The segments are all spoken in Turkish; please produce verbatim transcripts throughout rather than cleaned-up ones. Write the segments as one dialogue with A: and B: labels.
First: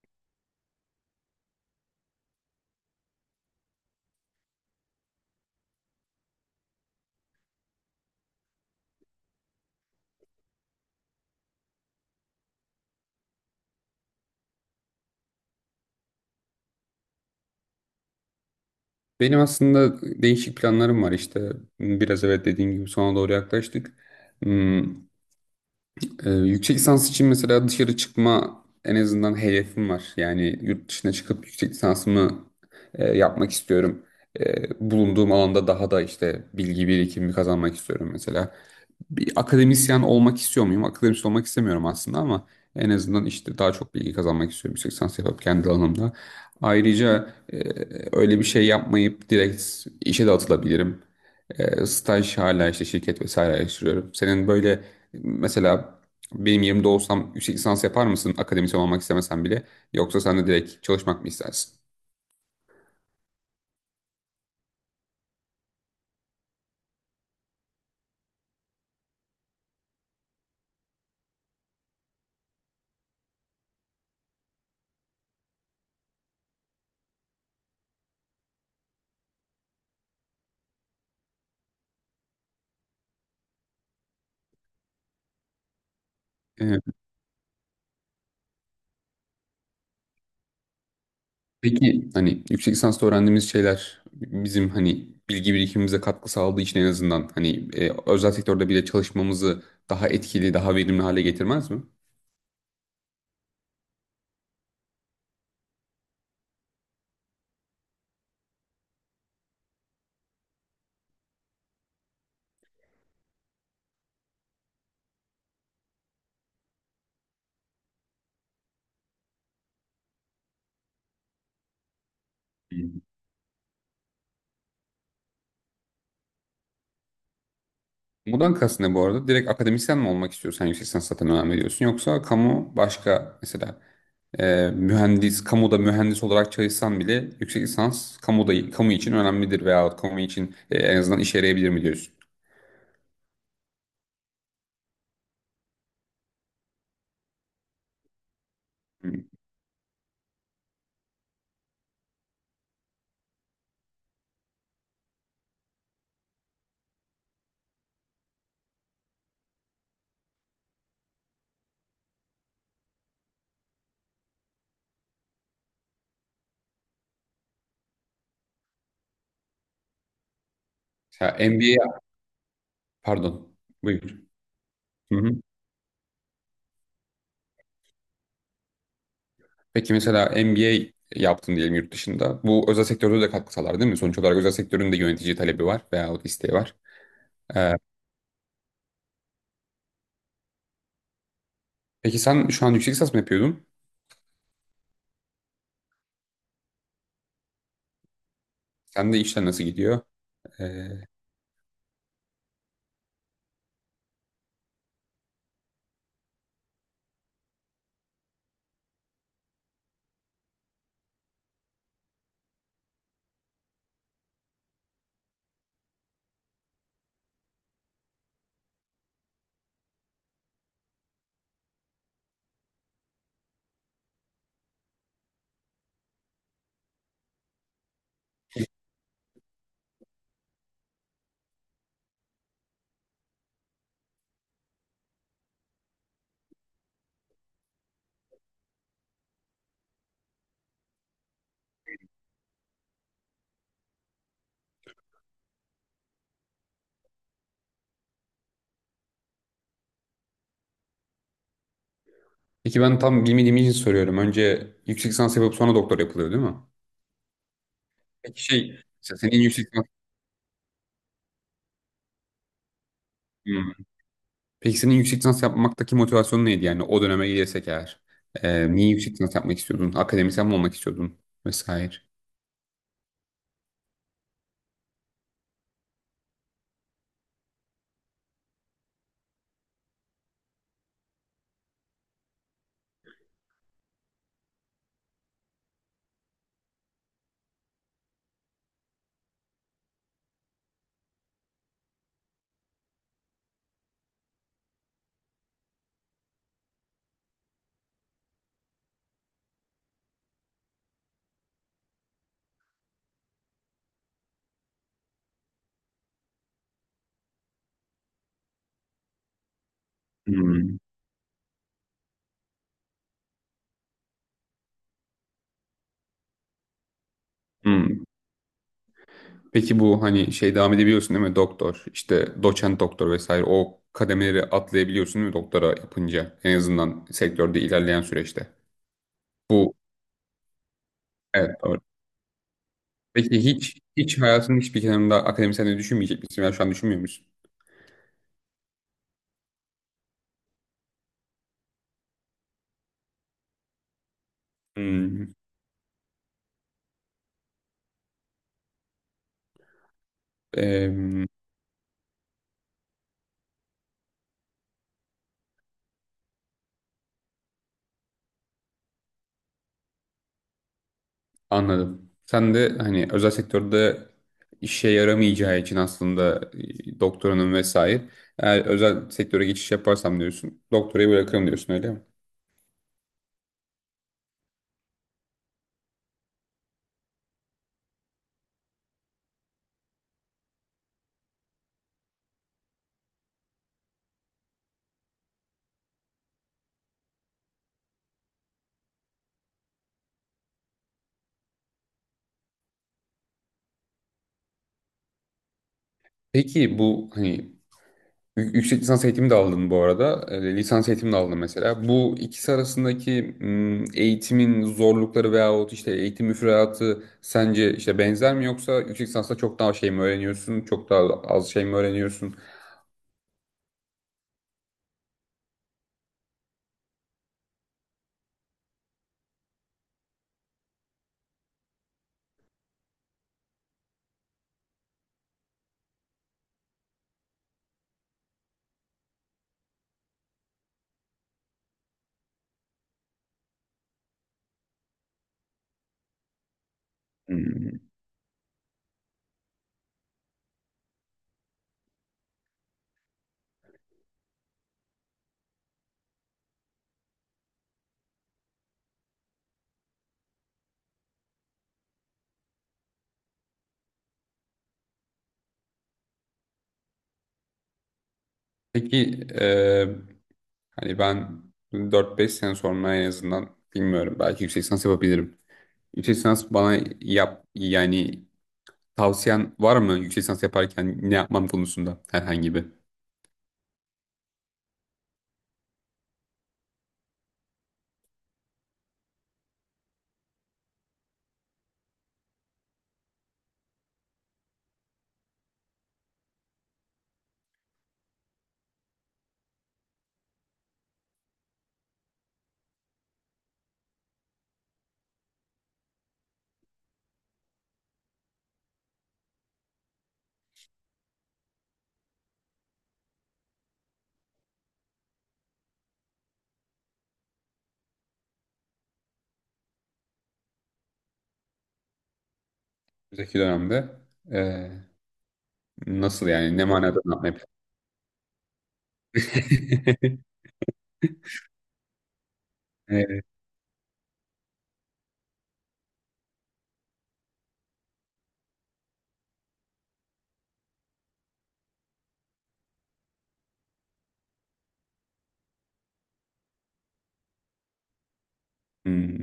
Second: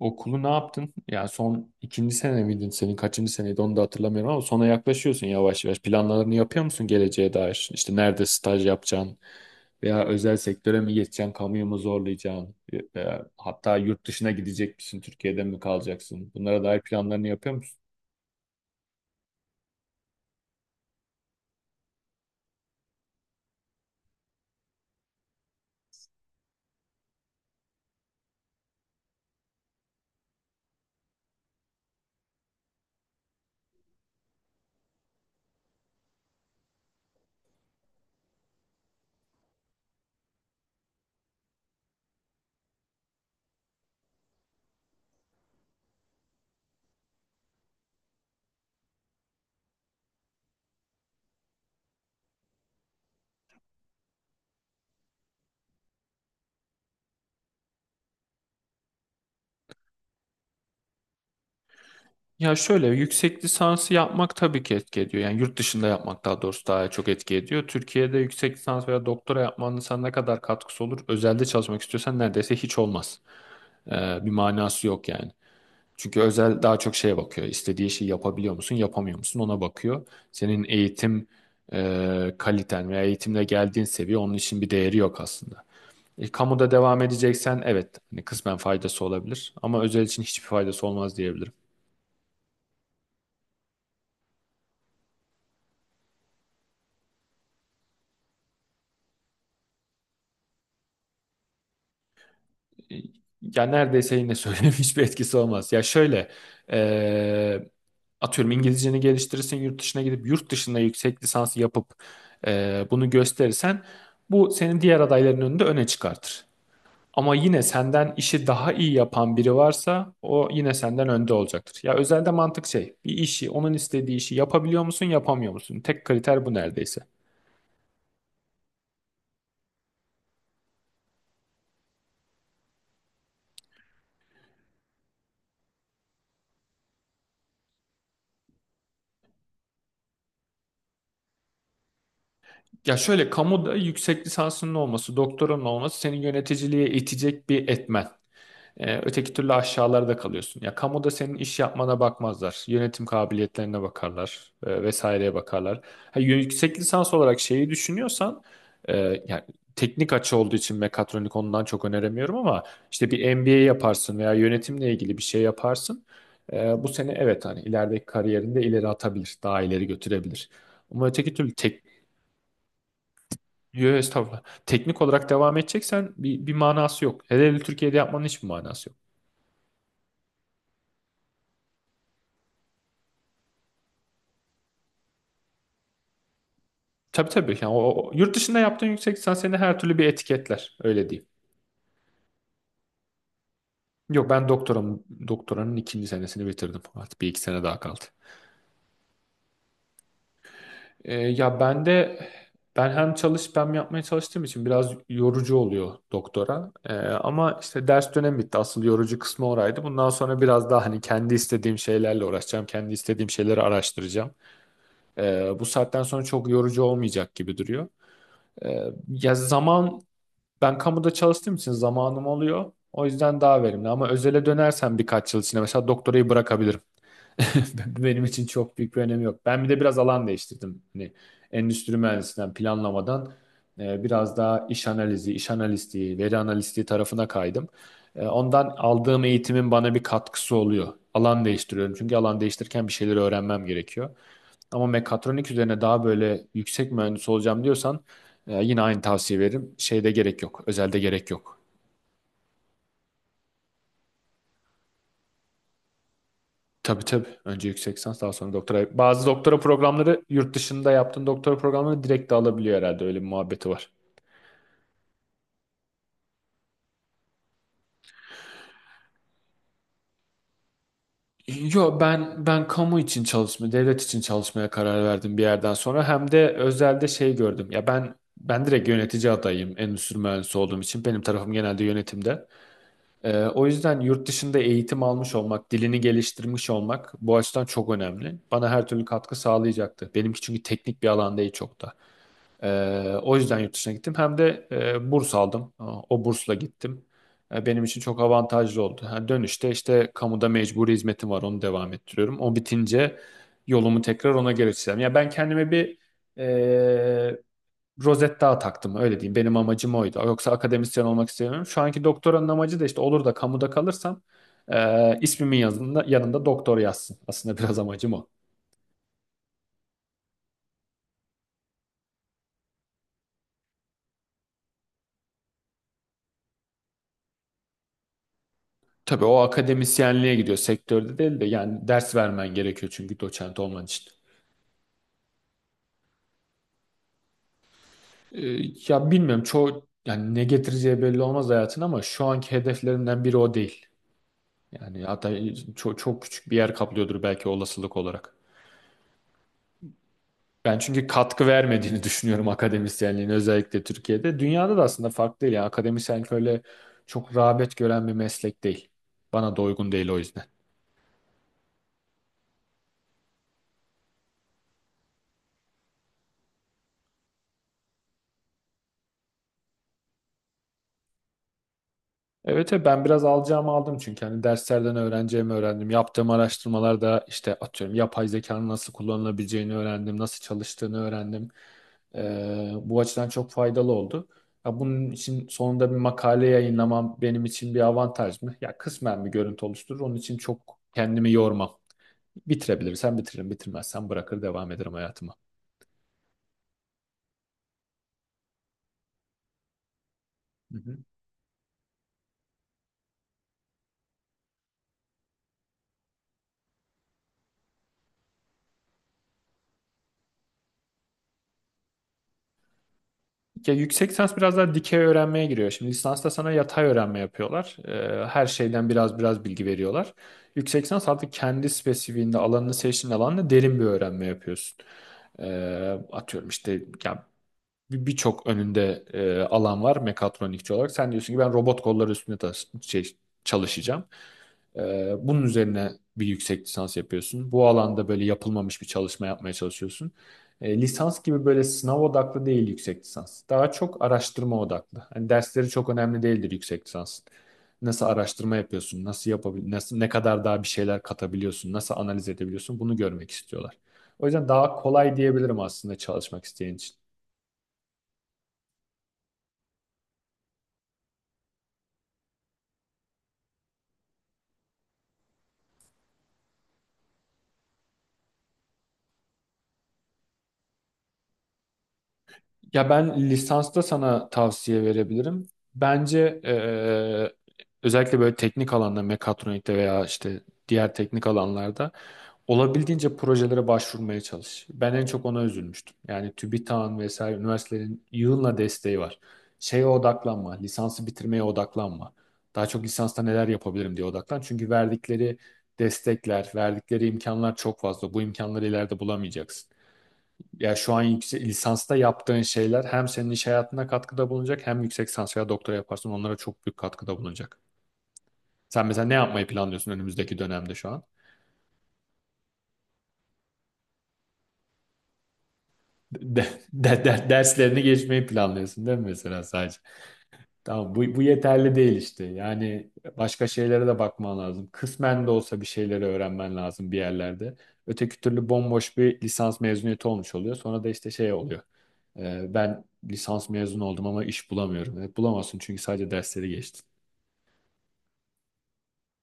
A: Okulu ne yaptın? Yani son ikinci sene miydin senin? Kaçıncı seneydi onu da hatırlamıyorum ama sona yaklaşıyorsun yavaş yavaş. Planlarını yapıyor musun geleceğe dair? İşte nerede staj yapacaksın veya özel sektöre mi geçeceksin, kamuyu mu zorlayacaksın? Veya hatta yurt dışına gidecek misin, Türkiye'de mi kalacaksın? Bunlara dair planlarını yapıyor musun?
B: Benim aslında değişik planlarım var işte. Biraz evet dediğim gibi sona doğru yaklaştık. Hmm, e, yüksek lisans için mesela dışarı çıkma en azından hedefim var. Yani yurt dışına çıkıp yüksek lisansımı e, yapmak istiyorum. E, bulunduğum alanda daha da işte bilgi birikimi kazanmak istiyorum mesela. Bir akademisyen olmak istiyor muyum? Akademisyen olmak istemiyorum aslında ama en azından işte daha çok bilgi kazanmak istiyorum yüksek lisans yapıp kendi alanımda. Ayrıca e, öyle bir şey yapmayıp direkt işe de atılabilirim. E, staj hala işte şirket vesaire araştırıyorum. Senin böyle mesela benim yerimde olsam yüksek lisans yapar mısın akademisyen olmak istemesen bile yoksa sen de direkt çalışmak mı istersin?
A: Ya şöyle yüksek lisansı yapmak tabii ki etki ediyor. Yani yurt dışında yapmak daha doğrusu daha çok etki ediyor. Türkiye'de yüksek lisans veya doktora yapmanın sana ne kadar katkısı olur? Özelde çalışmak istiyorsan neredeyse hiç olmaz. Ee, bir manası yok yani. Çünkü özel daha çok şeye bakıyor. İstediği şeyi yapabiliyor musun, yapamıyor musun ona bakıyor. Senin eğitim e, kaliten veya eğitimle geldiğin seviye onun için bir değeri yok aslında. E, kamuda devam edeceksen evet hani kısmen faydası olabilir ama özel için hiçbir faydası olmaz diyebilirim.
B: Peki hani yüksek lisansta öğrendiğimiz şeyler bizim hani bilgi birikimimize katkı sağladığı için en azından hani e, özel sektörde bile çalışmamızı daha etkili, daha verimli hale getirmez mi?
A: Ya neredeyse yine söyleyeyim hiçbir etkisi olmaz. Ya şöyle e, atıyorum İngilizceni geliştirirsin yurt dışına gidip yurt dışında yüksek lisans yapıp e, bunu gösterirsen bu senin diğer adayların önünde öne çıkartır. Ama yine senden işi daha iyi yapan biri varsa o yine senden önde olacaktır. Ya özelde mantık şey
B: Hı.
A: bir işi onun istediği işi yapabiliyor musun yapamıyor musun? Tek kriter bu neredeyse.
B: Bundan kastın ne bu arada? Direkt akademisyen mi olmak istiyorsun? Sen yüksek lisans zaten önem veriyorsun. Yoksa kamu başka mesela e, mühendis, kamuda mühendis olarak çalışsan bile yüksek lisans kamuda, kamu için önemlidir veya kamu için e, en azından işe yarayabilir mi diyorsun?
A: Ya şöyle kamuda yüksek lisansının olması, doktoranın olması seni yöneticiliğe itecek bir etmen. Ee,
B: Hı.
A: öteki türlü aşağılarda kalıyorsun. Ya kamuda senin iş yapmana bakmazlar. Yönetim kabiliyetlerine bakarlar. E, vesaireye bakarlar. Ha, yüksek lisans olarak şeyi düşünüyorsan e, yani teknik açı olduğu için mekatronik ondan çok öneremiyorum ama işte bir M B A yaparsın veya yönetimle ilgili bir şey yaparsın. E, bu seni evet hani ilerideki kariyerinde ileri atabilir. Daha ileri götürebilir. Ama öteki
B: Mesela
A: türlü tek,
B: M B A, pardon.
A: yo,
B: Buyur.
A: estağfurullah. Teknik
B: Hı
A: olarak
B: hı.
A: devam edeceksen bir, bir manası yok. Hele hele Türkiye'de yapmanın hiçbir manası yok.
B: Peki mesela M B A yaptın diyelim yurt dışında. Bu özel sektörde de katkı sağlar değil mi? Sonuç olarak özel sektörün de yönetici talebi var veyahut isteği var.
A: Tabii tabii.
B: Ee,
A: Yani o, o- yurt dışında yaptığın yüksek lisans seni her türlü bir etiketler. Öyle diyeyim.
B: peki sen şu an yüksek lisans mı yapıyordun?
A: Yok ben doktoram, doktoranın ikinci senesini bitirdim. Artık bir iki sene daha kaldı.
B: Sen de işler nasıl gidiyor? Ee,
A: Ee, ya ben de Ben hem çalış hem yapmaya çalıştığım için biraz yorucu oluyor doktora. Ee, ama işte ders dönemi bitti. Asıl yorucu kısmı oraydı. Bundan sonra biraz daha hani kendi istediğim şeylerle uğraşacağım. Kendi istediğim şeyleri araştıracağım. Ee, bu saatten sonra çok yorucu olmayacak gibi duruyor. Ee, ya zaman Ben kamuda çalıştığım için zamanım oluyor. O yüzden daha verimli. Ama özele dönersem birkaç yıl içinde mesela doktorayı bırakabilirim. Benim için çok büyük bir önemi yok. Ben bir de biraz alan değiştirdim. Hani endüstri mühendisinden planlamadan e, biraz daha iş analizi, iş analisti, veri analisti tarafına kaydım. E, ondan aldığım eğitimin bana bir katkısı oluyor. Alan değiştiriyorum. Çünkü alan değiştirirken bir şeyleri öğrenmem gerekiyor. Ama mekatronik üzerine daha böyle yüksek mühendis olacağım diyorsan e, yine aynı tavsiye veririm. Şeyde gerek yok. Özelde gerek yok.
B: peki ben tam bilmediğim için soruyorum. Önce yüksek lisans yapıp sonra doktor yapılıyor değil mi?
A: Tabii tabii. Önce yüksek lisans daha
B: Peki
A: sonra
B: şey
A: doktora.
B: mesela
A: Bazı
B: senin
A: doktora
B: yüksek lisans,
A: programları yurt dışında yaptığın doktora programını direkt de alabiliyor herhalde. Öyle bir muhabbeti
B: Hmm.
A: var.
B: Peki senin yüksek lisans yapmaktaki motivasyonun neydi yani o döneme gidersek eğer? Ee, niye yüksek lisans yapmak istiyordun? Akademisyen mi olmak istiyordun? Vesaire.
A: Yo ben ben kamu için çalışma, devlet için çalışmaya karar verdim bir yerden sonra. Hem de özelde şey gördüm. Ya ben ben direkt yönetici adayım endüstri mühendisi olduğum için. Benim tarafım genelde yönetimde. Ee, o yüzden yurt dışında eğitim almış olmak, dilini geliştirmiş olmak bu açıdan çok önemli. Bana her türlü katkı sağlayacaktı. Benimki çünkü teknik bir alan değil çok da. Ee, o yüzden yurt dışına gittim. Hem de e, burs aldım. O bursla gittim. E, benim için çok avantajlı oldu. Ha, dönüşte işte kamuda mecburi hizmetim var. Onu devam ettiriyorum. O bitince yolumu tekrar ona geliştireceğim. Ya ben kendime bir e, rozet daha taktım öyle diyeyim. Benim amacım oydu. Yoksa
B: Hmm.
A: akademisyen olmak istemiyorum. Şu anki doktoranın amacı da işte olur da kamuda kalırsam e, ismimin yanında, yanında doktor yazsın. Aslında biraz
B: Hmm.
A: amacım o.
B: Peki bu hani şey devam edebiliyorsun değil mi? Doktor, işte doçent doktor vesaire o kademeleri atlayabiliyorsun değil mi doktora yapınca? En azından sektörde ilerleyen süreçte.
A: Tabii o
B: Bu
A: akademisyenliğe gidiyor sektörde değil de
B: evet doğru.
A: yani ders vermen gerekiyor çünkü
B: Peki
A: doçent
B: hiç
A: olman için.
B: hiç hayatının hiçbir kenarında akademisyenliği düşünmeyecek misin? Yani şu an düşünmüyor musun?
A: E, Ya bilmiyorum çoğu yani ne getireceği belli olmaz hayatın ama şu anki hedeflerimden biri o değil. Yani hatta
B: Hmm,
A: çok, çok küçük bir yer kaplıyordur belki olasılık olarak. Ben çünkü
B: em,
A: katkı vermediğini düşünüyorum akademisyenliğin özellikle Türkiye'de. Dünyada da aslında farklı değil. Yani akademisyenlik öyle çok rağbet gören bir meslek değil. Bana da uygun değil o yüzden.
B: anladım. Sen de hani özel sektörde işe yaramayacağı için aslında e, doktoranın vesaire. Eğer özel sektöre geçiş yaparsam diyorsun, doktorayı bırakırım diyorsun öyle mi?
A: Evet evet, ben biraz alacağımı aldım çünkü hani derslerden öğreneceğimi öğrendim. Yaptığım araştırmalarda işte atıyorum yapay zekanın nasıl kullanılabileceğini öğrendim, nasıl çalıştığını öğrendim. Ee, bu açıdan çok faydalı oldu. Ya bunun için sonunda bir makale yayınlamam benim için bir avantaj mı? Ya kısmen bir görüntü oluşturur. Onun için çok kendimi yormam. Bitirebilirsem bitiririm, bitirmezsem bırakır devam ederim hayatıma.
B: Peki bu hani Yü- Yüksek lisans eğitimi de aldın bu arada. E,
A: Hı
B: lisans
A: hı.
B: eğitimi de aldın mesela. Bu ikisi arasındaki m, eğitimin zorlukları veyahut işte eğitim müfredatı sence işte benzer mi yoksa yüksek lisansta çok daha şey mi öğreniyorsun? Çok daha az şey mi öğreniyorsun?
A: Ya yüksek lisans biraz daha dikey öğrenmeye giriyor. Şimdi lisansta sana yatay öğrenme yapıyorlar. Ee, her şeyden biraz biraz bilgi veriyorlar. Yüksek lisans artık kendi spesifiğinde alanını seçtiğin alanla derin bir öğrenme yapıyorsun. Ee, atıyorum işte ya bir- Birçok önünde e, alan var mekatronikçi olarak. Sen diyorsun ki ben robot kolları üstünde tas- şey, çalışacağım. Ee, bunun üzerine bir yüksek lisans yapıyorsun. Bu
B: Hmm.
A: alanda böyle yapılmamış bir çalışma yapmaya çalışıyorsun. Ee, lisans gibi böyle sınav odaklı değil yüksek lisans. Daha çok araştırma odaklı. Hani dersleri çok önemli değildir yüksek lisans. Nasıl araştırma yapıyorsun? Nasıl yapabil nasıl ne kadar daha bir şeyler katabiliyorsun? Nasıl analiz edebiliyorsun? Bunu görmek istiyorlar. O yüzden daha kolay diyebilirim aslında çalışmak isteyen için.
B: Peki e, hani ben dört beş sene sonra en azından bilmiyorum belki yüksek lisans yapabilirim. Yüksek lisans bana yap yani tavsiyen var mı yüksek lisans yaparken ne yapmam konusunda herhangi bir?
A: Ya ben lisansta sana tavsiye verebilirim. Bence eee, özellikle böyle teknik alanda mekatronikte veya işte diğer teknik alanlarda olabildiğince projelere başvurmaya çalış. Ben en çok ona üzülmüştüm. Yani TÜBİTAK'ın vesaire üniversitelerin yığınla desteği var. Şeye odaklanma, lisansı bitirmeye odaklanma. Daha çok lisansta neler yapabilirim diye odaklan. Çünkü verdikleri destekler, verdikleri imkanlar çok fazla. Bu imkanları ileride bulamayacaksın. Ya şu an yüksek, lisansta yaptığın şeyler hem senin iş hayatına katkıda bulunacak hem yüksek lisans veya doktora yaparsın onlara çok büyük katkıda bulunacak. Sen mesela ne yapmayı planlıyorsun önümüzdeki dönemde şu an?
B: Önümüzdeki dönemde e, nasıl
A: De,
B: yani ne manada
A: de-
B: ne
A: de-
B: yapmayı planlıyorsun?
A: Derslerini geçmeyi planlıyorsun değil mi mesela sadece? Tamam, bu, bu yeterli değil işte. Yani
B: Evet.
A: başka şeylere de bakman lazım. Kısmen de olsa bir şeyleri öğrenmen lazım bir yerlerde. Öteki türlü bomboş bir lisans mezuniyeti olmuş oluyor. Sonra da işte şey oluyor. Ee, ben lisans mezunu oldum ama iş bulamıyorum. Evet, bulamazsın çünkü sadece dersleri geçtin.
B: Hmm,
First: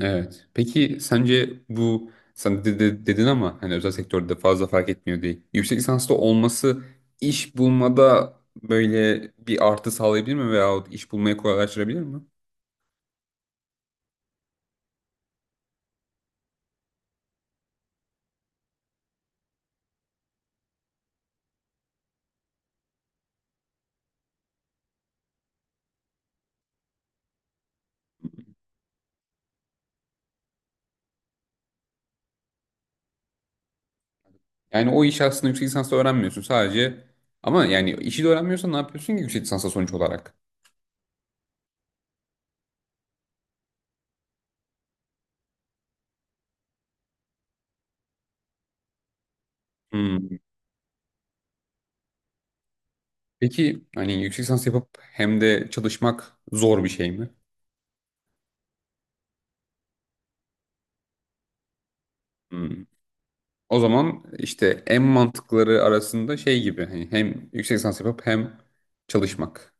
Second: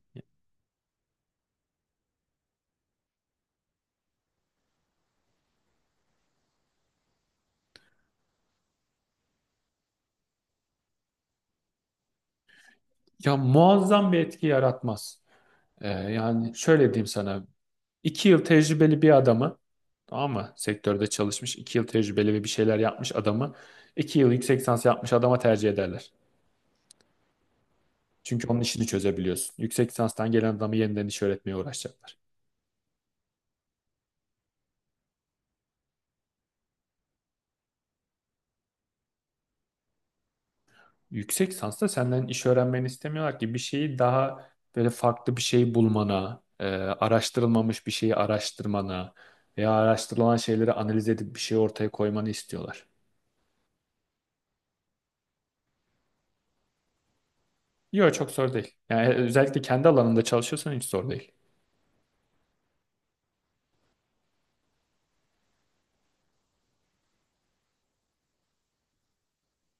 B: evet. Peki sence bu sen de, de- dedin ama hani özel sektörde fazla fark etmiyor değil. Yüksek lisanslı olması iş bulmada böyle bir artı sağlayabilir mi veyahut iş bulmayı kolaylaştırabilir mi?
A: Ya muazzam bir etki yaratmaz. Ee, yani şöyle diyeyim sana. İki yıl tecrübeli bir adamı tamam mı? Sektörde çalışmış, iki yıl tecrübeli ve bir şeyler yapmış adamı, iki yıl yüksek lisans yapmış adama tercih ederler. Çünkü onun işini çözebiliyorsun. Yüksek lisanstan gelen adamı yeniden iş öğretmeye uğraşacaklar.
B: Yani o işi aslında yüksek lisansla öğrenmiyorsun sadece ama yani işi de öğrenmiyorsan ne yapıyorsun ki yüksek lisansa sonuç olarak?
A: Yüksek lisansta senden iş öğrenmeni istemiyorlar ki bir şeyi daha böyle farklı bir şey bulmana, e, araştırılmamış bir şeyi araştırmana veya araştırılan
B: Hmm.
A: şeyleri analiz edip bir şey ortaya koymanı istiyorlar.
B: Peki hani yüksek lisans yapıp hem de çalışmak zor bir şey mi?
A: Yok çok zor değil. Yani e, özellikle kendi alanında çalışıyorsan hiç zor değil.
B: Hmm. O zaman işte en mantıkları arasında şey gibi hani hem yüksek lisans yapıp hem çalışmak.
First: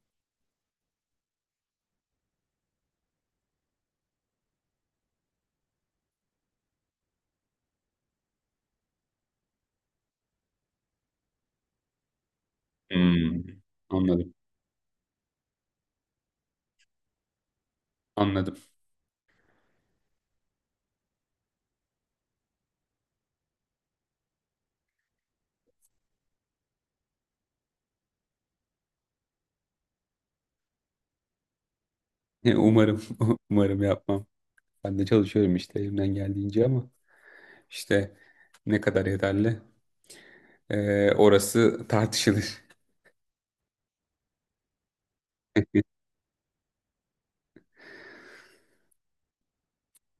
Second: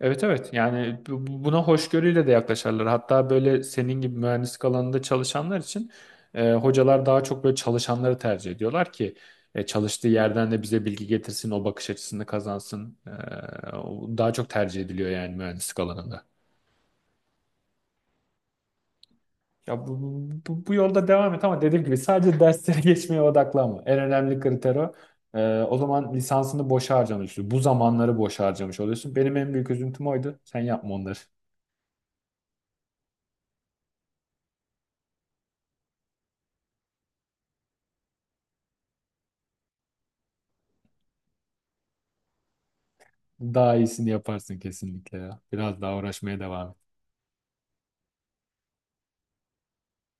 A: Evet evet yani bu- bu- buna hoşgörüyle de yaklaşarlar. Hatta böyle senin gibi mühendislik alanında çalışanlar için e, hocalar daha çok böyle çalışanları tercih ediyorlar ki e, çalıştığı yerden de bize bilgi getirsin, o bakış açısını kazansın.
B: Hmm.
A: E, o daha
B: Anladım.
A: çok tercih ediliyor yani mühendislik alanında.
B: Anladım.
A: Ya bu, bu, bu- yolda devam et ama dediğim gibi sadece derslere geçmeye odaklanma. En önemli kriter o. E, o zaman lisansını boşa harcamış, bu zamanları boşa harcamış oluyorsun. Benim en büyük üzüntüm oydu. Sen yapma onları.
B: Umarım umarım yapmam. Ben de çalışıyorum işte elimden geldiğince ama işte ne kadar yeterli ee, orası tartışılır.
A: Daha iyisini yaparsın kesinlikle ya. Biraz daha uğraşmaya devam et.